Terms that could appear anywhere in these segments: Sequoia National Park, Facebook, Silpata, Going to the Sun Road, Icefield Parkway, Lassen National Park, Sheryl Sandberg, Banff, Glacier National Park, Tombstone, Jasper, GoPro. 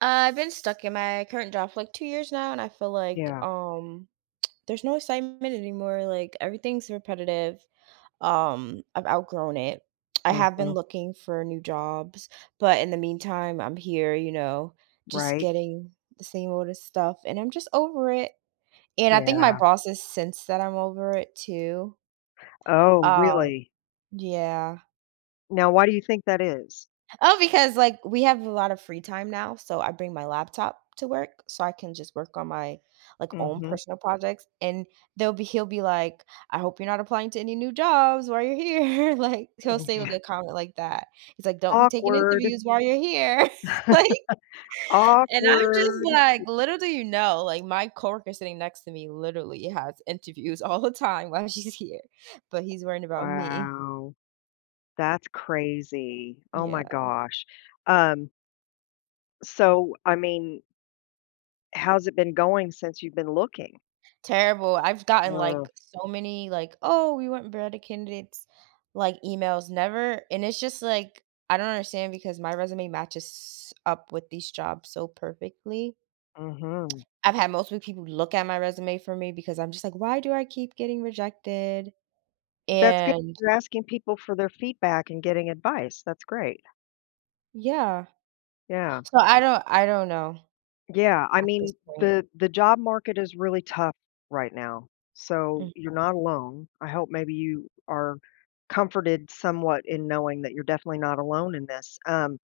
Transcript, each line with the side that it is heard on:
right: I've been stuck in my current job for like 2 years now, and I feel like
left: Yeah,
right: there's no excitement anymore. Like everything's repetitive. I've outgrown it. I have been
left: mhm,
right: looking for new jobs, but in the meantime, I'm here, just
left: right,
right: getting the same old as stuff, and I'm just over it. And I think my
left: yeah.
right: bosses sense that I'm over it too.
left: Oh,
right: Um,
left: really?
right: yeah.
left: Now why do you think that is?
right: Oh, because like we have a lot of free time now, so I bring my laptop to work so I can just work on my like own
left: Mhm.
right: personal projects and they'll be he'll be like, I hope you're not applying to any new jobs while you're here. Like he'll say like a comment like that. He's like, don't be taking
left: Awkward,
right: interviews while you're here. Like and I'm just
left: awkward.
right: like, little do you know, like my coworker sitting next to me literally has interviews all the time while she's here. But he's worrying about me.
left: Wow, that's crazy. Oh my
right: Yeah.
left: gosh. Um, so, how's it been going since you've been looking?
right: Terrible. I've gotten, like,
left: Oh,
right: so many, like, "Oh, we want better candidates," like, emails, never and it's just, like, I don't understand because my resume matches up with these jobs so perfectly.
left: mhm.
right: I've had multiple people look at my resume for me because I'm just like, "Why do I keep getting rejected?"
left: That's good
right: And
left: you're asking people for their feedback and getting advice, that's great,
right: yeah.
left: yeah.
right: So I don't know
left: Yeah, I
right: at this
left: mean,
right: point.
left: the job market is really tough right now. So you're not alone. I hope maybe you are comforted somewhat in knowing that you're definitely not alone in this. Um,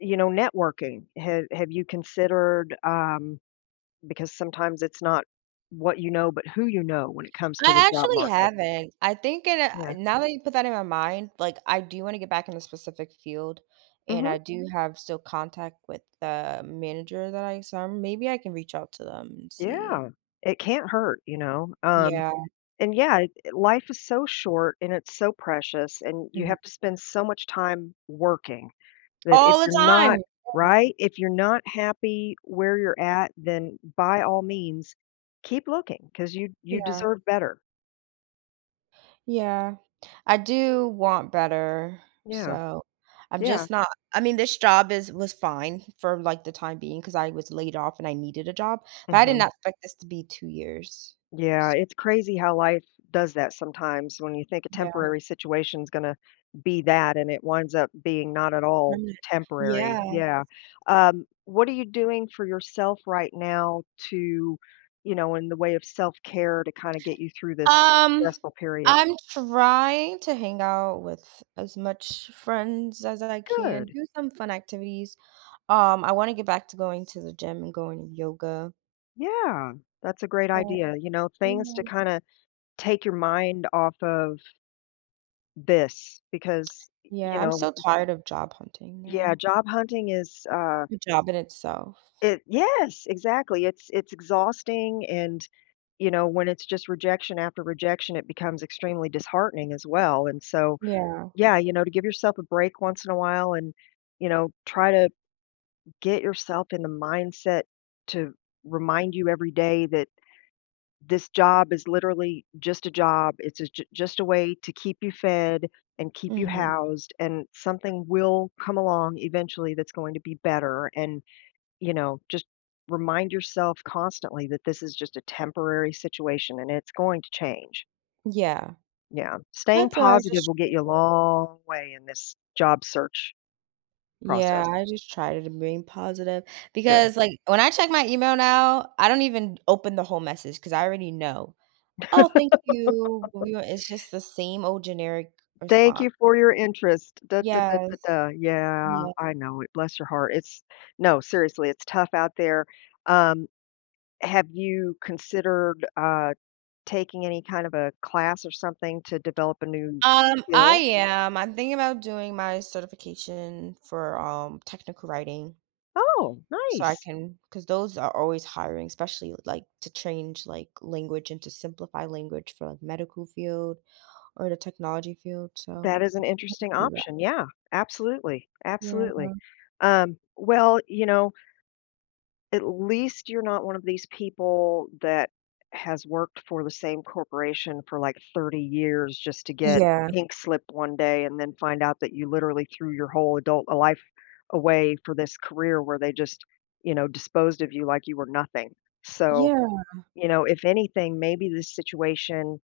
left: you know, Networking. Have you considered because sometimes it's not what you know, but who you know when it comes to the
right: I
left: job
right: actually
left: market.
right: haven't. I think it
left: Yeah.
right: now that you put that in my mind, like I do want to get back in a specific field and
left: Hmm.
right: I do. Mhm. Have still contact with the manager that I saw. Maybe I can reach out to them and see.
left: Yeah. It can't hurt,
right: Yeah.
left: And yeah, it life is so short and it's so precious, and you
right: Mhm.
left: have to spend so much time working that if
right: All the
left: you're not
right: time. Yeah.
left: right? If you're not happy where you're at, then by all means, keep looking because you
right: Yeah.
left: deserve better.
right: Yeah, I do want better.
left: Yeah,
right: So I'm
left: yeah,
right: just not. I mean this job is was fine for like the time being because I was laid off and I needed a job, but I did
left: mhm.
right: not expect this to be 2 years.
left: Yeah,
right: So
left: it's crazy how life does that sometimes when you think a
right: yeah.
left: temporary situation is gonna be that and it winds up being not at all
right: Permanent.
left: temporary.
right: Yeah.
left: Yeah. What are you doing for yourself right now to, you know, in the way of self-care to kind of get you through this
right: Um,
left: stressful period?
right: I'm trying to hang out with as much friends as I can,
left: Good.
right: do some fun activities. I want to get back to going to the gym and going to yoga,
left: Yeah. That's a great
right: but
left: idea. You know, things to
right: yeah.
left: kind of take your mind off of this because, you
right: Yeah, I'm
left: know,
right: so tired of job hunting
left: yeah,
right: now.
left: job hunting is
right: The job in itself.
left: it. Yes, exactly. It's exhausting and, you know, when it's just rejection after rejection, it becomes extremely disheartening as well, and so,
right: Yeah.
left: yeah, you know, to give yourself a break once in a while and, you know, try to get yourself in the mindset to remind you every day that this job is literally just a job. It's a ju just a way to keep you fed and keep you
right: Hmm.
left: housed, and something will come along eventually that's going to be better, and you know, just remind yourself constantly that this is just a temporary situation and it's going to change.
right: Yeah.
left: Yeah. Staying
right: That's what I
left: positive
right: just
left: will get you a long way in this job search process.
right: yeah, I just try to remain positive
left: Good.
right: because like when I check my email now, I don't even open the whole message because I already know, "Oh, thank you." Well, we were it's just the same old generic
left: Thank
right: response.
left: you for your interest. Da, da, da, da,
right: Yes.
left: da. Yeah,
right: Yeah.
left: I know it. Bless your heart. It's no, seriously, it's tough out there. Um, have you considered taking any kind of a class or something to develop a new
right: I
left: skill?
right: am. I'm thinking about doing my certification for, technical writing
left: Oh,
right: so I
left: nice.
right: can because those are always hiring, especially, like, to change, like, language and to simplify language for, like, medical field or the technology field, so
left: That is an
right: I could
left: interesting
right: do that.
left: option, yeah, absolutely,
right: Yeah.
left: absolutely. Well, you know, at least you're not one of these people that has worked for the same corporation for, like, 30 years just to get a
right: Yeah.
left: pink slip one day and then find out that you literally threw your whole adult life away for this career where they just, you know, disposed of you like you were nothing. So,
right: Yeah,
left: you know, if anything, maybe this situation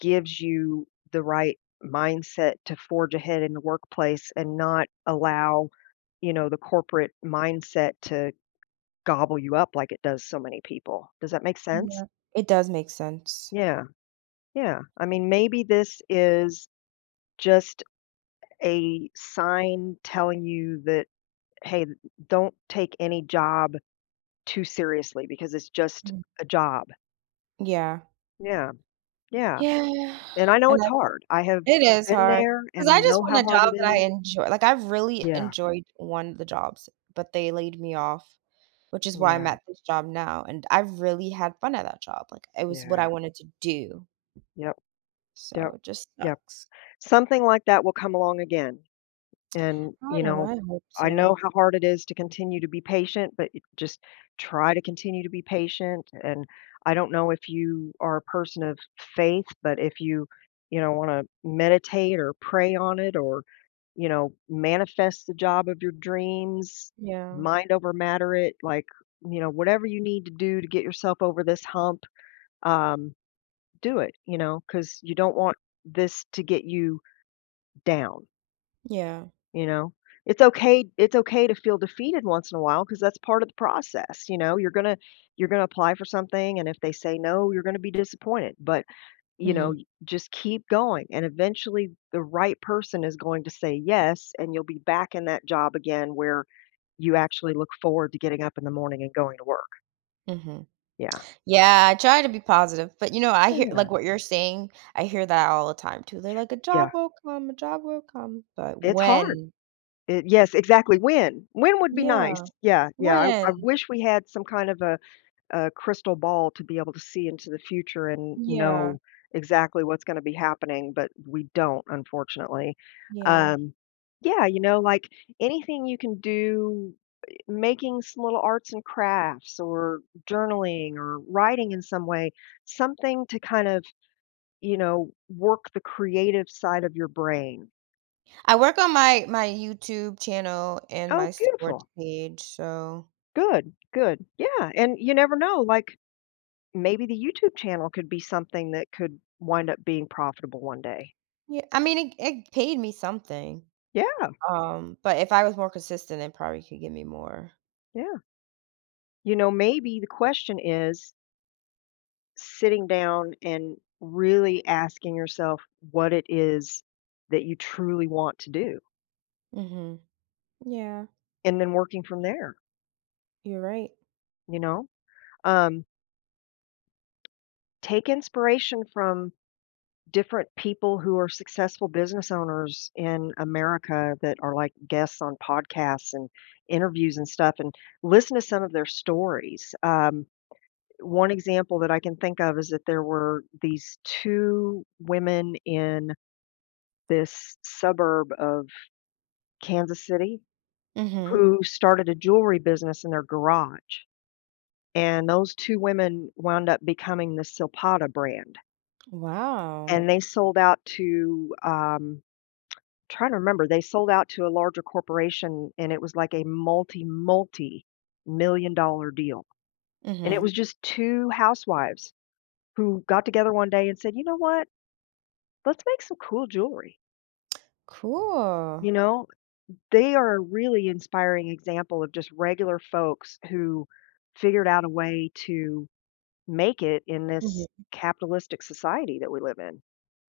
left: gives you the right mindset to forge ahead in the workplace and not allow, you know, the corporate mindset to gobble you up like it does so many people. Does that make sense?
right: yeah. It does make sense.
left: Yeah. Yeah. I mean, maybe this is just a sign telling you that, hey, don't take any job too seriously because it's just
right: Mm.
left: a job.
right: Yeah.
left: Yeah. Yeah.
right: Yeah,
left: And I know
right: and
left: it's hard. I have
right: it is
left: been
right: hard
left: there
right: because
left: and I
right: I just
left: know how
right: want a
left: hard
right: job
left: it
right: that I
left: is.
right: enjoy. Like, I've really
left: Yeah.
right: enjoyed one of the jobs, but they laid me off, which is why I'm
left: Yeah.
right: at this job now, and I have really had fun at that job. Like, it was what I
left: Yeah.
right: wanted to do,
left: Yep,
right: so
left: yep,
right: it just
left: yep.
right: sucks.
left: Something like that will come along again, and,
right: I
left: you
right: don't know,
left: know,
right: I hope
left: I know
right: so.
left: how hard it is to continue to be patient, but it just try to continue to be patient, and I don't know if you are a person of faith, but if you, you know, wanna meditate or pray on it or, you know, manifest the job of your dreams,
right: Yeah.
left: mind over matter it, like, you know, whatever you need to do to get yourself over this hump, um do it, you know, because you don't want this to get you down,
right: Yeah.
left: you know? It's okay to feel defeated once in a while because that's part of the process, you know? You're gonna apply for something, and if they say no, you're gonna be disappointed, but, you know,
right: Mhm,
left: y just keep going, and eventually the right person is going to say yes, and you'll be back in that job again where you actually look forward to getting up in the morning and going to work.
right: mhm.
left: Yeah.
right: Yeah, I try to be positive, but, you know, I hear
left: Yeah.
right: like, what you're saying, I hear that all the time too. They're like, "A job
left: Yeah.
right: will come, a job will come," but
left: It's hard.
right: when?
left: Yes, exactly. When? When would be right. Nice.
right: Yeah,
left: Yeah, yeah. I
right: when?
left: wish we had some kind of a crystal ball to be able to see into the future and
right: Yeah,
left: know exactly what's gonna be happening, but we don't, unfortunately.
right: yeah.
left: Um, yeah, you know, like, anything you can do, making some little arts and crafts or journaling or writing in some way, something to kind of, you know, work the creative side of your brain.
right: I work on my YouTube channel and my
left: Oh,
right: sports
left: beautiful.
right: page, so
left: Good, good. Yeah, and you never know, like, maybe the YouTube channel could be something that could wind up being profitable one day.
right: yeah, I mean, it paid me something,
left: Yeah,
right: but if I was more consistent, it probably could give me more.
left: yeah. You know, maybe the question is sitting down and really asking yourself what it is that you truly want to do
right: Mhm. Yeah,
left: and then working from there,
right: you're right.
left: you know? Um, take inspiration from different people who are successful business owners in America that are like guests on podcasts and interviews and stuff and listen to some of their stories. One example that I can think of is that there were these two women in this suburb of Kansas City
right: Mhm.
left: who started a jewelry business in their garage. And those two women wound up becoming the Silpata brand.
right: Wow.
left: And they sold out to trying to remember, they sold out to a larger corporation, and it was like a multi-million-dollar deal. And it was
right: Mhm.
left: just 2 housewives who got together one day and said, "You know what? Let's make some cool jewelry." You
right: Cool.
left: know, they are a really inspiring example of just regular folks who figured out a way to make it in this
right: Mhm.
left: capitalistic society that we live in.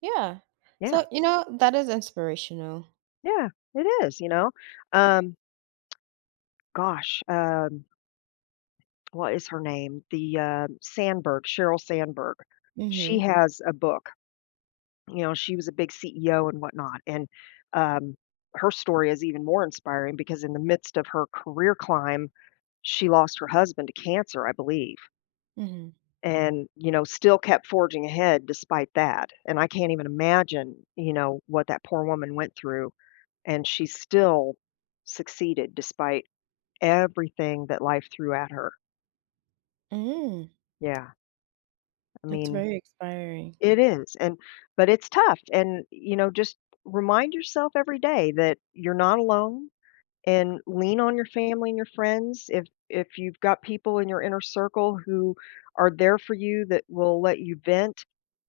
right: Yeah.
left: Yeah,
right: So, you know, that is inspirational.
left: yeah, it is, you know? Um, gosh, um what is her name? Sandberg, Sheryl Sandberg. She
right: Mhm.
left: has a book. You know, she was a big CEO and whatnot, and, um, her story is even more inspiring because in the midst of her career climb, she lost her husband to cancer, I believe,
right: Mhm.
left: and, you know, still kept forging ahead despite that, and I can't even imagine, you know, what that poor woman went through, and she still succeeded despite everything that life threw at her.
right: Mm.
left: Yeah, I
right: That's
left: mean
right: very inspiring.
left: it is, and but it's tough, and, you know, just remind yourself every day that you're not alone, and lean on your family and your friends. If you've got people in your inner circle who are there for you that will let you vent,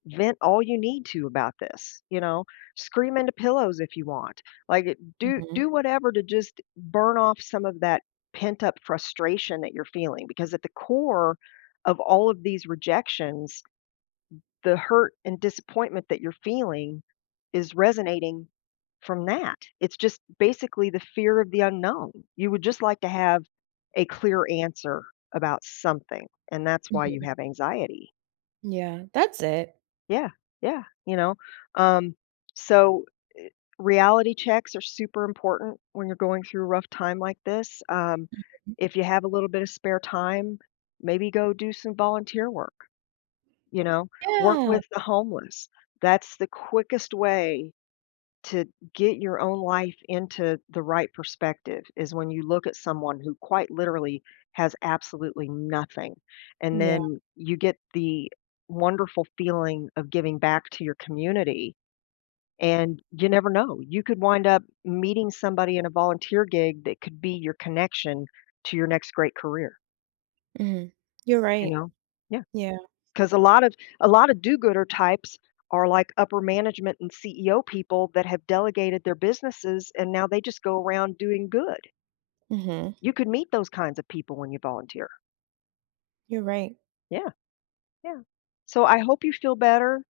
left: vent all you need to about this, you know? Scream into pillows if you want. Like, it do
right: Mhm.
left: do whatever to just burn off some of that pent-up frustration that you're feeling, because at the core of all of these rejections the hurt and disappointment that you're feeling is resonating from that. It's just basically the fear of the unknown. You would just like to have a clear answer about something, and that's why you
right: Mhm.
left: have anxiety.
right: Yeah, that's it.
left: Yeah, yeah, you know. Um, so reality checks are super important when you're going through a rough time like this. If you have a little bit of spare time, maybe go do some volunteer work, you know? Work
right: Yeah.
left: with the homeless. That's the quickest way to get your own life into the right perspective is when you look at someone who quite literally has absolutely nothing. And
right: Yeah.
left: then you get the wonderful feeling of giving back to your community. And you never know, you could wind up meeting somebody in a volunteer gig that could be your connection to your next great career,
right: Mhm. You're
left: you
right: right.
left: know? Yeah.
right: Yeah,
left: Because a lot of do-gooder types are like upper management and CEO people that have delegated their businesses and now they just go around doing good.
right: mhm.
left: You could meet those kinds of people when you volunteer.
right: You're right.
left: Yeah, yeah. So I hope you feel better.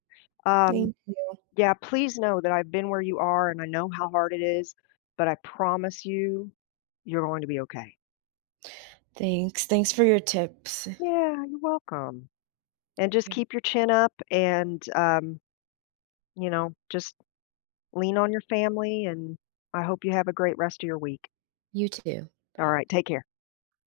left: Um,
right: Thank you.
left: yeah, please know that I've been where you are and I know how hard it is, but I promise you, you're going to be okay.
right: Thanks. Thanks for your tips. Thank
left: Yeah, you're welcome. And just
right: you.
left: keep your chin up and, you know, just lean on your family, and I hope you have a great rest of your week.
right: You too. Bye.
left: All right, take care.